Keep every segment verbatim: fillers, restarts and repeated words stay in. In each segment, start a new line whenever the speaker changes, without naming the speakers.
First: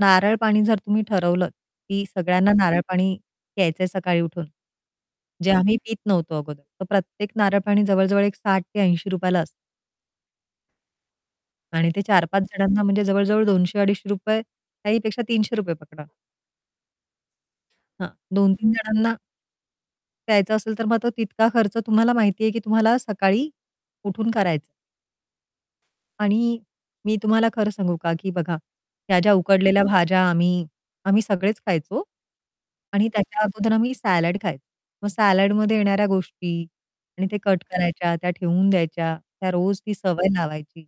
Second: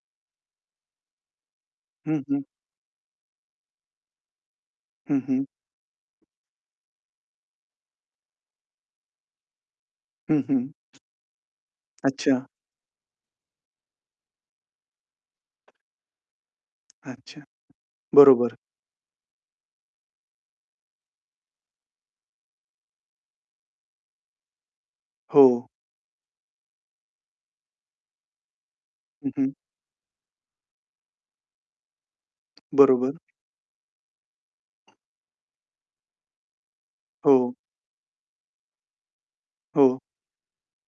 नारळ पाणी जर तुम्ही ठरवलं, की
हं, हं.
सगळ्यांना नारळ पाणी घ्यायचंय सकाळी उठून.
हं, हं.
जे आम्ही पीत नव्हतो अगोदर तर प्रत्येक नारळपाणी जवळ-जवळ एक साठ ते ऐंशी रुपया ला असतं.
हं, हं.
आणि ते चार पाच
अच्छा.
जणांना म्हणजे जवळ-जवळ दोनशे अडीचशे रुपये काही पेक्षा तीनशे रुपये पकडा.
अच्छा,
हां, दोन
बरोबर.
तीन जणांना प्यायचं असेल तर मग तो तितका खर्च तुम्हाला माहिती आहे की तुम्हाला सकाळी उठून करायचं.
हो.
आणि मी तुम्हाला खरं सांगू का की बघा, ह्या
हं,
ज्या
हं.
उकडलेल्या भाज्या आम्ही आम्ही सगळेच खायचो आणि
बरोबर.
त्याच्या अगोदर आम्ही सॅलाड खायचो. मग सॅलाडमध्ये येणाऱ्या गोष्टी आणि ते
हो.
कट करायच्या, त्या ठेवून द्यायच्या, त्या रोज ती
हो.
सवय लावायची.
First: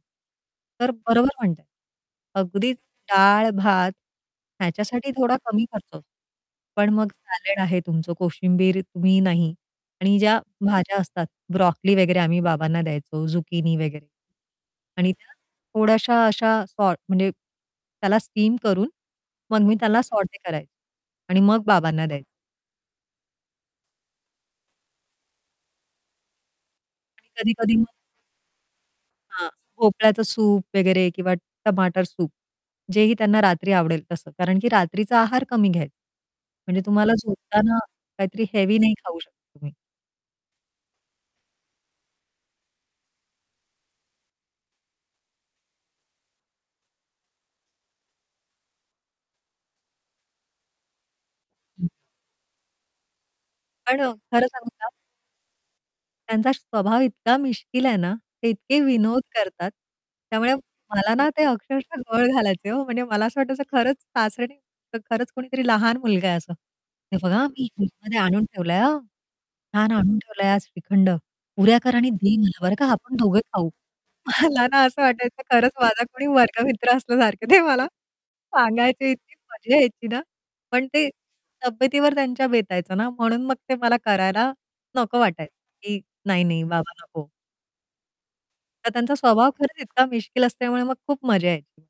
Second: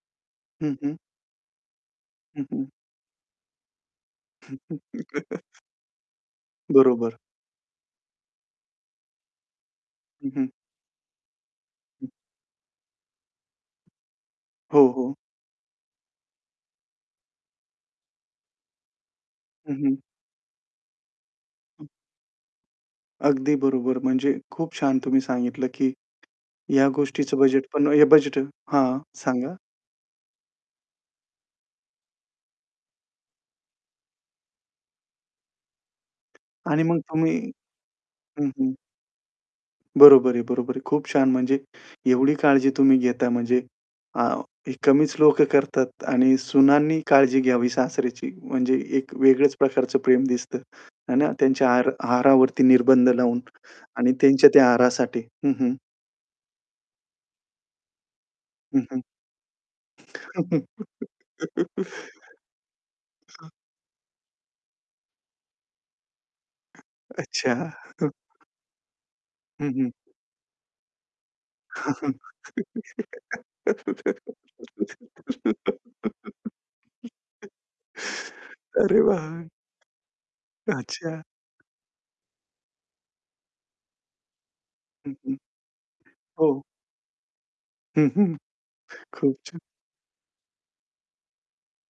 हं,
तर
हं.
बरोबर म्हणताय,
हं, हं.
अगदीच डाळ भात ह्याच्यासाठी थोडा कमी खर्च होतो. पण मग
बरोबर.
सॅलाड आहे तुमचं, कोशिंबीर तुम्ही नाही आणि
हं,
ज्या
हं.
भाज्या असतात ब्रॉकली
हं.
वगैरे आम्ही बाबांना द्यायचो झुकिनी वगैरे
हो,
आणि
हो.
त्या थोड्याश्या अशा सॉर्ट म्हणजे त्याला स्टीम करून मग
हं,
मी
हं.
त्याला सॉटे करायचे आणि मग
हं.
बाबांना द्यायचे.
अगदी बरोबर. म्हणजे खूप छान तुम्ही सांगितलं की ह्या गोष्टीचं
आणि
बजेट
कधी-कधी
पण
मग
हे बजेट हां,
हां,
सांगा?
भोपळ्याचं सूप वगैरे किंवा टमाटर सूप जेही त्यांना रात्री आवडेल तसं. कारण की रात्रीचा आहार कमी घ्यायचं. म्हणजे
आणि मग
तुम्हाला
तुम्ही
झोपताना काहीतरी
हं, हं.
हेवी नाही खाऊ शकता तुम्ही.
बरोबर आहे, बरोबर आहे. खूप छान. म्हणजे एवढी काळजी तुम्ही घेता म्हणजे आ ही कमीच लोकं करतात आणि सुनांनी काळजी घ्यावी सासऱ्याची म्हणजे एक वेगळेच प्रकारचं प्रेम दिसतं, आहे ना. त्यांच्या
हं.
आहार आहारावरती निर्बंध लावून
पण अ,
आणि
खरं
त्यांच्या त्या
सांगू का?
आहारासाठी हं, हं.
त्यांचा स्वभाव इतका मिश्कील आहे ना, ते इतके
हं,
विनोद करतात त्यामुळे
हं.
मला ना ते अक्षरशः गळ घालायचे हो, म्हणजे मला असं
हां.
वाटायचं खरंच सासरे नाही तर खरंच कोणीतरी लहान मुलगा आहे असं. "हे बघा
अच्छा,
मी
हां.
फ्रीजमध्ये आणून ठेवलंय हां.
हं, हं.
छान आणून ठेवलंय आज श्रीखंड. पुऱ्या
हां,
कर आणि
हां.
दे मला बरं का आपण दोघे खाऊ." मला ना असं वाटायचं, खरंच माझा कोणी वर्गमित्र असल्यासारखं, "दे मला."
अरे
सांगायचे इतकी
वाह!
मजा यायची ना. पण ते
अच्छा.
तब्येतीवर त्यांच्या बेतायचं ना म्हणून मग ते मला करायला
हं,
नको
हं.
वाटायचं, की "नाही, नाही
हो.
बाबा नको."
हं, हं,
तर त्यांचा
खूप
स्वभाव
छान.
खरंच इतका मिश्कील असल्यामुळे मग खूप मजा यायची.